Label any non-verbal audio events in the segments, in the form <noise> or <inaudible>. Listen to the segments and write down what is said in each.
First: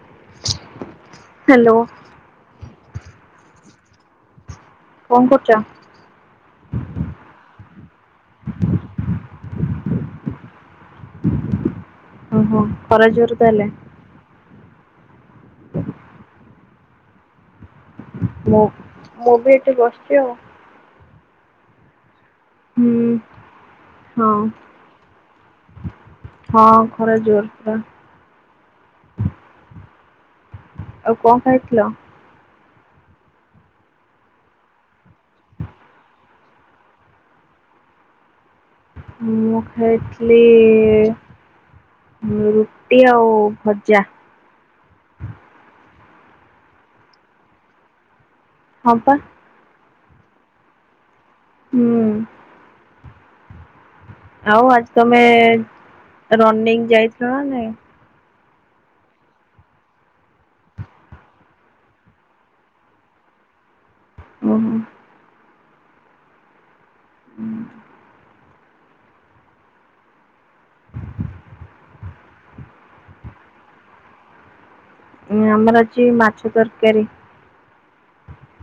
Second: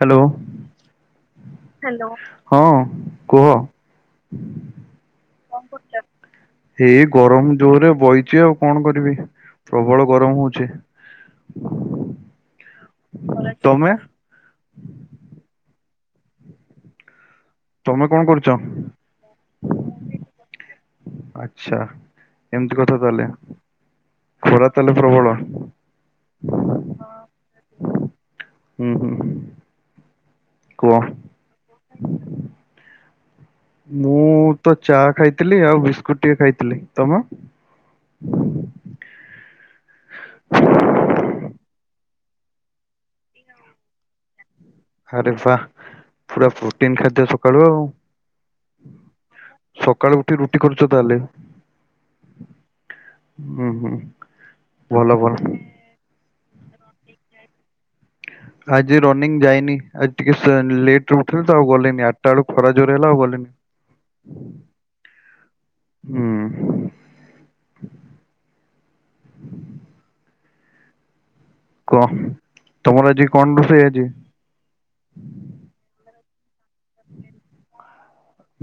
Hello. Hello. ହଁ କୁହ। କଣ କରୁଛ? ଏଇ ଗରମ ଜୋରେ ବଇଚି ଆଉ କଣ କରିବି। ପ୍ରବଳ ଗରମ ହୋଊଚି। ଓହୋ ଖରା ଜୋର ତାହେଲେ। ତମେ ତମେ କଣ କରୁଛ ମୁଁ ମୁଁ ବି ଏଠି ବସିଚି ଆଉ। ଆଛା ଏମିତି ହୁଁ କଥା ତାହେଲେ। ହଁ ଖରା ତାହେଲେ ପ୍ରବଳ ହଁ ଖରା ଜୋର ପା। ହୁଁ ହୁଁ କୁହ। ଆଉ କଂ ଖାଇଥିଲ। ମୁଁ ତ ଚା ଖାଇଥିଲି ଆଉ ବିସ୍କୁଟ ଟିକେ ଖାଇଥିଲି ତମ। ମୁଁ ଖାଇଥିଲି ରୁଟି ଆଉ ଭଜା। ଆରେ ବା ପୁରା ପ୍ରୋଟିନ ଖାଦ୍ୟ ସକାଳୁ ଆଉ। ହଁ ପା। ସକାଳୁ ଉଠି ରୁଟି କରୁଚ ତାହେଲେ। ହୁଁ। ହୁଁ ହୁଁ। ଆଉ ଆଜି ଭଲ ତମେ ଭଲ ରନିଂ ଯାଇଥିଲ ନା ନାଇଁ। ଆଜି ରନିଂ ଯାଇନି ଆଜି ଟିକେ ସୋ ଲେଟ୍ରେ ଉଠିଲି ତ ଆଉ ଗଲେନି ଆଠଟା ବେଳକୁ ଖରା ଜୋରେ ହେଲା ଆଉ ଗଲିନି। ଓ ହ। ହୁଁ। ହୁଁ। କହ ତମର ଆଜି କଣ ରୋଷେଇ ଆଜି? ଉଁ ଆମର ଅଛି ମାଛ ତରକାରୀ।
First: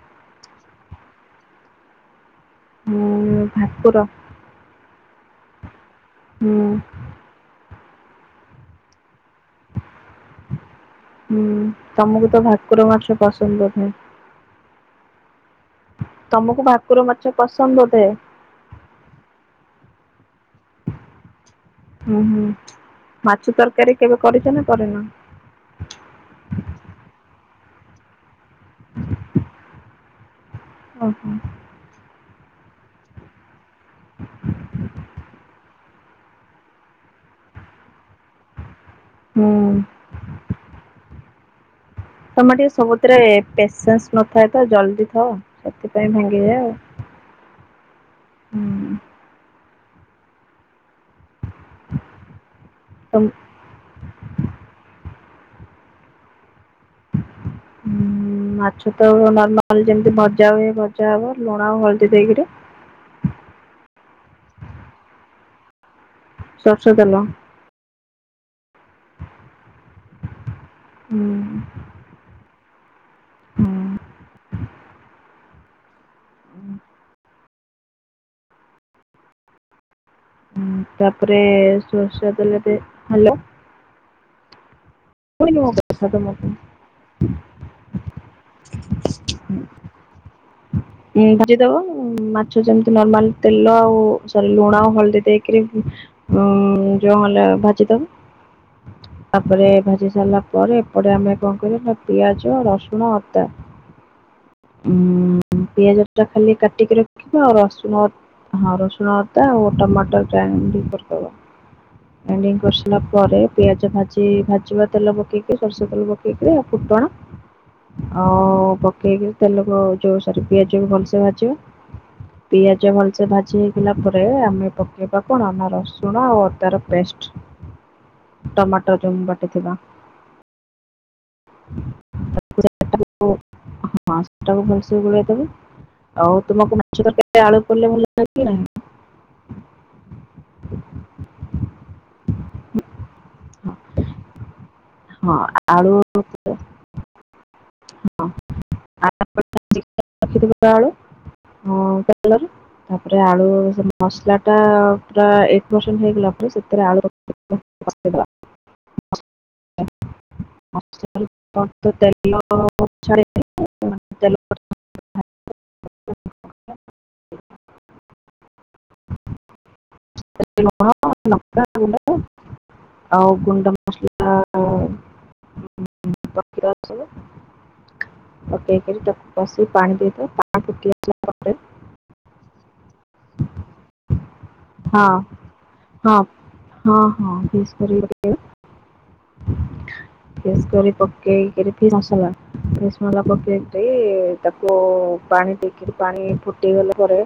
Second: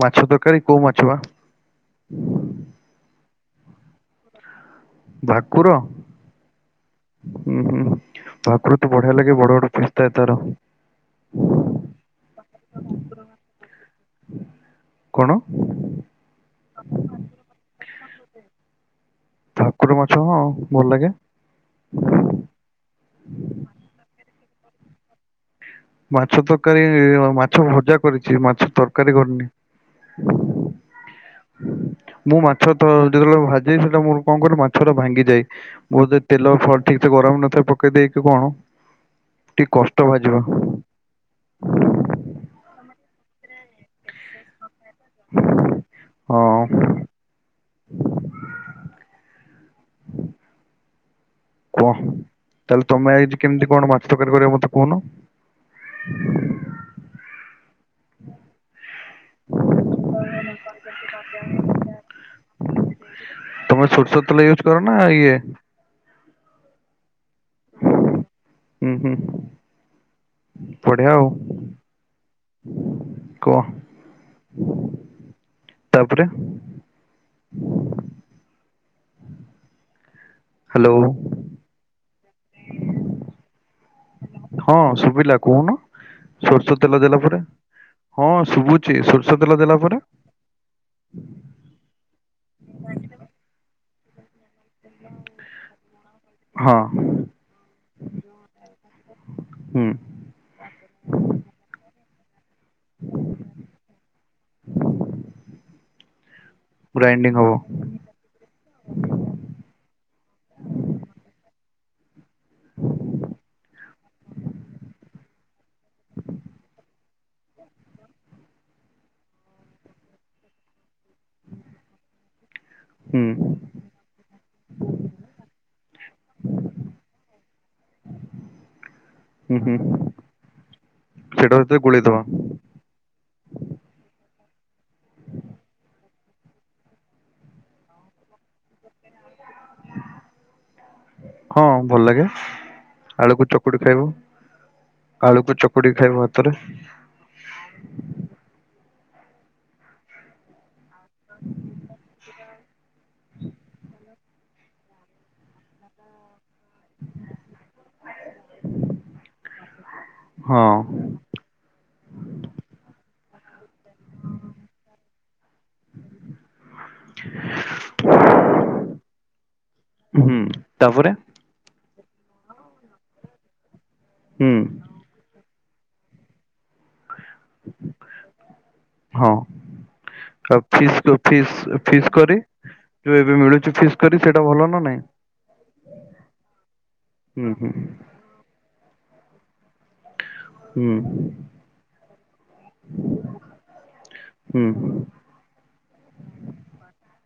ମାଛ ତରକାରୀ କୋଉ ମାଛ ବା ମୁଁ ଭାକୁର। ଭାକୁର? ହୁଁ। ହୁଁ ହୁଁ ଭାକୁର ତ ବଢିଆ ଲାଗେ ବଡ ବଡ ପିସ୍ ଥାଏ ତାର। ହୁଁ ତମକୁ ତ ଭାକୁର ମାଛ ପସନ୍ଦ ବୋଧେ। କଣ ତମକୁ ଭାକୁର ମାଛ ପସନ୍ଦ ବୋଧେ? ଭାକୁର ମାଛ ହଁ ଭଲ ଲାଗେ। ହୁଁ ହୁଁ ମାଛ ତରକାରୀ କେବେ କରିଛ ନା କରିନ? ମାଛ ତରକାରୀ, ମାଛ ଭଜା କରିଛି, ମାଛ ତରକାରୀ କରିନି। ଓହୋ। ମୁଁ ମାଛ ତ ଯେତେବେଳେ ଭାଜେ ସେଟା ମୁ କଣ କହିଲ, ମାଛ ଟା ଭାଙ୍ଗିଯାଏ ମୋର ତେଲ ଫ ଠିକ ସେ ଗରମ ନଥାଏ ପକେଇ ଦେଇକି କଣ, ହୁଁ ଟିକେ କଷ୍ଟ ଭାଜିବ ତମର ଟିକେ ସବୁଥିରେ ପେସେନ୍ସ ନଥାଏ ତ ଜଲଦି ଅ ସେଥିପାଇଁ ଭାଙ୍ଗିଯାଏ ହଁ ଆଉ। ହୁଁ। କୁହ ତାଲେ ତମ ତ ଆଇଜି କେମିତି କଣ ମା ତରକାରୀ କରିବା ମତେ କୁହନ। ହଁ ମାଛ ତ, ନର୍ମାଲ ଯେମିତି ଭଜା ହୁଏ, ଭଜା ହବ ଲୁଣ ଆଉ ହଳଦୀ ଦେଇକିରି। ତମେ ସୋରିଷ ତଲେ ୟୁଜ କର ନା ଇଏ ସୋରିଷ ତେଲ। ଉଁ ହୁଁ ବଢିଆ ଆଉ। କୁହ ତାପରେ। ହୁଁ। <inaudible> ହୁଁ ହ୍ୟାଲୋ ତାପରେ ସୋରିଷ ତେଲ ଦେଇ, ହ୍ୟାଲୋ। ହଁ ଶୁବୁ ଶୁଭିଲା ଶୁଭୁନି ମୋ କହୁନ। କଥା ତମକୁ? ସୋରିଷ ତେଲ ଦେଲା ପରେ, ହଁ ଶୁଭୁଛି ସୋରିଷ ତେଲ ଦେଲା ପରେ? ହୁଁ ଭାଜିଦବ ମାଛ ଯେମିତି ନର୍ମାଲ ତେଲ ଆଉ ଲୁଣ ହଳଦୀ ଦେଇକିରି ହଁ ଯୋଉ ହେଲା ଭାଜିଦବ। ତାପରେ ହୁଁ ଭାଜି ସାରିଲା ପରେ, ଏପଟ ଆମେ କଣ କରିବୁ ନା ପିଆଜ ରସୁ ଶୁଣ, ଅଦା। ଉଁ ପିଆଜ ଟା ଖାଲି କାଟିକି ଗ୍ରାଇଣ୍ଡିଙ୍ଗ ରଖିବ ହବ ଆଉ ରସୁଣ ହଁ ରସୁଣ ଆଦା ଆଉ ଟମାଟ ଗ୍ରାଇଣ୍ଡିଙ୍ଗ କରିଦବ। ଗ୍ରାଇଣ୍ଡିଙ୍ଗ କରିସାରିଲା ପରେ ପିଆଜ ଭାଜି ଭାଜିବା ତେଲ ପକେଇକି, ସୋରିଷ ତେଲ ପକେଇକି ଆଉ ଫୁଟଣ ଆଉ ପକେଇକି, ତେଲ ଯୋଉ ସରି ପିଆଜ କୁ ଭଲସେ ଭାଜିବ। ପିଆଜ ଜ ହୁଁ ଭଲସେ ଭାଜି ହେଇଗଲା ପରେ ଆମେ ପକେଇବା କଣ, ନା ରସୁଣ ଆଉ ଅଦାର ପେଷ୍ଟ। ଟମାଟ ଯଉମ ହୁଁ ହୁଁ ବାଟିଥିବା। ସେଟା ଆଉଥରେ ଗୁଳେଇଦବା। ହଁ ସେଟାକୁ ଭଲସେ ଗୁଲେଇଲା ପରେ। ଆଉ ତୁମକୁ ମାଛ ତରକାରିରେ ଆଳୁ ପଡିଲେ ଭଲ ଲାଗେ? ହଁ ଭଲ ଲାଗେ। ଆଳୁକୁ ଚକୁଡି ଖାଇବ ଆଳୁକୁ ଚକୁଡି କି ଖାଇବ ଭାତରେ। ହ ଆଖି ବେଳୁ <unintelligible> ହଁ କ୍ଯ୍ୟଟଲେର। ତାପରେ ଆଳୁ ମସଲା ଟା ପୁରା ଏଇଟ ପରସେଣ୍ଟ ହେଇଗଲା ପରେ ସେଥିରେ ଆ ନ ହଁ <unintelligible> ତେଲଛେଲ <unintelligible> ହ <unintelligible> <unintelligible> ଆଉ ଗୁଣ୍ଡ ହୁଁ। ି <unintelligible> ପକେଇକି ହଁ ତାକୁ କସି ପାଣି ଦେଇକି ଆଉ ପାଣି ଫୁଟେ ଫିସ୍ ଆସିଲା ପରେ ଫିସ୍ ଫିସ୍ କରି ଯୋଉ ଏବେ ମିଳୁଛି ଫିସ୍ କରି ସେଟା ଭଲ ନା। ନାଇଁ ହଁ ହଁ ହଁ ହଁ ହୁଁ ଫିସ ହୁଁ କରି କି ଫିସ୍ ହୁଁ କରି ପକେଇକିରି ଫି ମସଲା। ଫିସ୍ ମସଲା ପକେଇକିରି ହୁଁ ତାକୁ ପାଣି ଦେ କିରି ପାଣି ଫୁଟଗଲା ପରେ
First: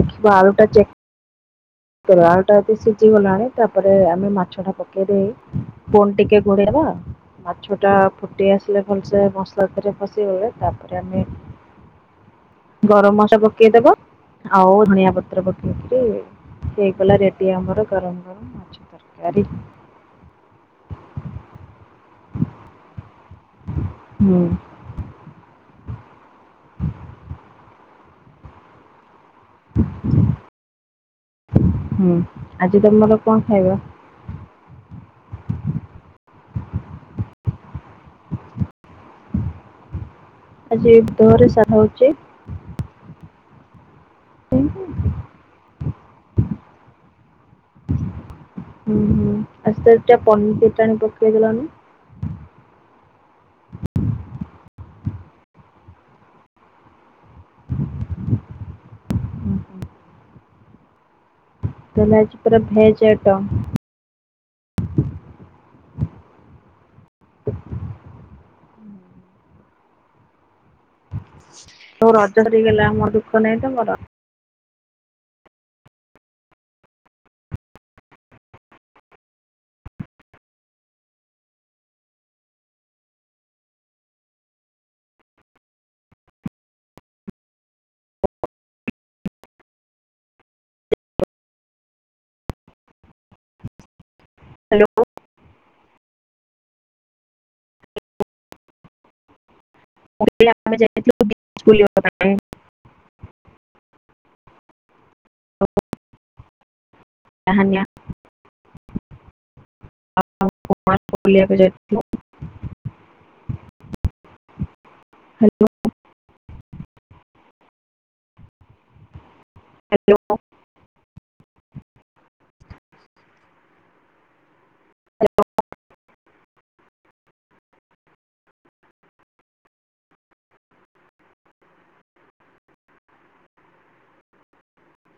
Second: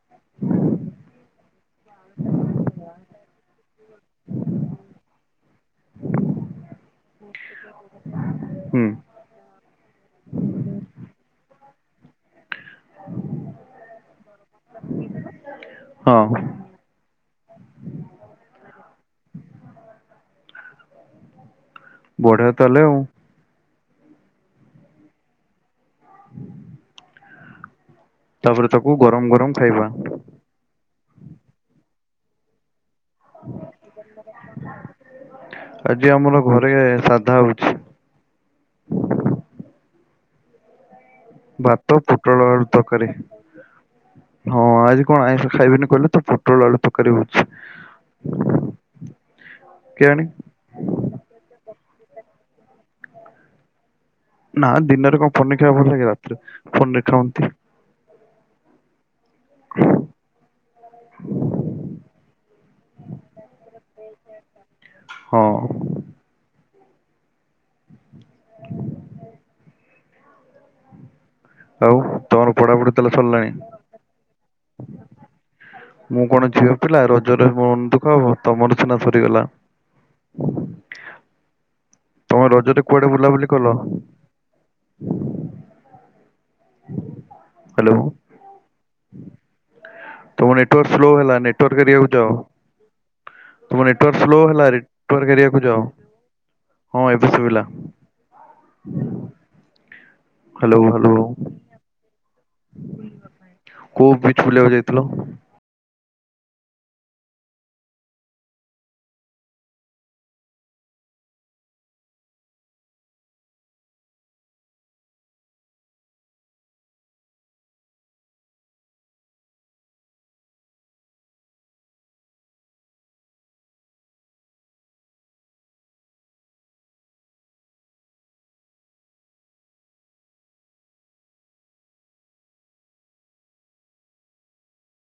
ଦେଖିବା ଆଳୁ ଟା ଚେକ୍ କର ଆଳୁ ଟା ଯଦି ସିଝି ଗଲାଣି ତାପରେ ଆମେ ମାଛ ଟା ପକେଇ ଦେଇ ଫୁନ ଟିକେ ଘୋଡେଇବା ମାଛ ଟା ଫୁଟି ଆସିଲେ ହୁଁ ଭଲସେ ମ ରେ କସି ହେଲେ ତାପରେ ଆମେ ଗରମ ମସଲା ପକେଇଦବ ଆଉ ଧନିଆ ପତ୍ର ପକେଇକିରି ହଁ ହେଇଲା ରେଟି ଆମର ଗରମ ଗରମ୍ ମାଛ ତରକାରୀ। ବଢିଆ ତାହଲେ ଆଉ ହଁ। ହୁଁ। ତାପରେ ତାକୁ ଗରମ ଗରମ ଖାଇବା। ହୁଁ ଆଜି ତମର କଣ ଖାଇବା? ଆଜି ଆମର ଘରେ ସାଧା ହଉଛି। ଆଜି ଏଇ ବୁଧବାରେ ସାଦା ଭାତ ହଉଛି। ପୋଟଳ ଆଳୁ ତରକାରୀ ହଁ ଆଜି କଣ୍ ଆଇଁଷ ଖାଇବିନି କହିଲେ ତ ପୋଟଳ ଆଳୁ ତ କରିବୁଛି ହୁଁ ହୁଁ ଆ ସେ ଟା କେଜାଣି। ପନି ସେଟା ଆଣି ପକେଇ ଦେଲନି। ନା ଦିନରେ କଣ ପନିଟା ଭଲ ଲାଗିବ ପନରଟ ହନ୍ତି। ମୁଁ କହିଲି ଆଜି ପୁରା ଭେଜ୍‌ ଆଇଟମ୍। ହଁ। ଆଉ ତୋ ରଜ ତମର ସରିଗଲା ପଢାପଢି ମନ ତାହେଲେ ଦୁଃଖ ସରିଲାଣି? ନାହିଁ ତମର। ମୁଁ କଣ ଝିଅ ପିଲା ରଜରେ ମ ଦୁଃଖ ତମର ସିନା ସରିଗଲା। ତମ ରଜରେ କୁଆଡେ ବୁଲା ବୁଲିକଲ। ହ୍ୟାଲୋ। ତମ ନେଟୱାରକ ସ୍ଲୋ ହେଲା ନେଟୱର୍କ ଆଡକୁ ଯାଅ ତମ ନେଟୱ୍ଵର୍କ ସ୍ଲୋ ହ୍ୟାଲୋ ହେ କୁ ଯାଉ ହଁ ଏବେ ଶୁୋଇିଲା। ମୁଁ କଇଲି ଆପଣ ହ୍ୟାଲୋ ହ୍ୟାଲୋ ଯାଇଥିଲେ ବୁଲିବା ପାଇଁ। କୋଉ ବିଚ୍ ବୁଲିଆକୁ ଯାଇଥିଲ? କାହା ନିଆ ପ୍ ଆପଣ କୁଆଡ଼େ ବୁଲିବାକୁ ଯାଇଥିଲ। ହ୍ୟାଲୋ। ହାଲୋ। <inaudible>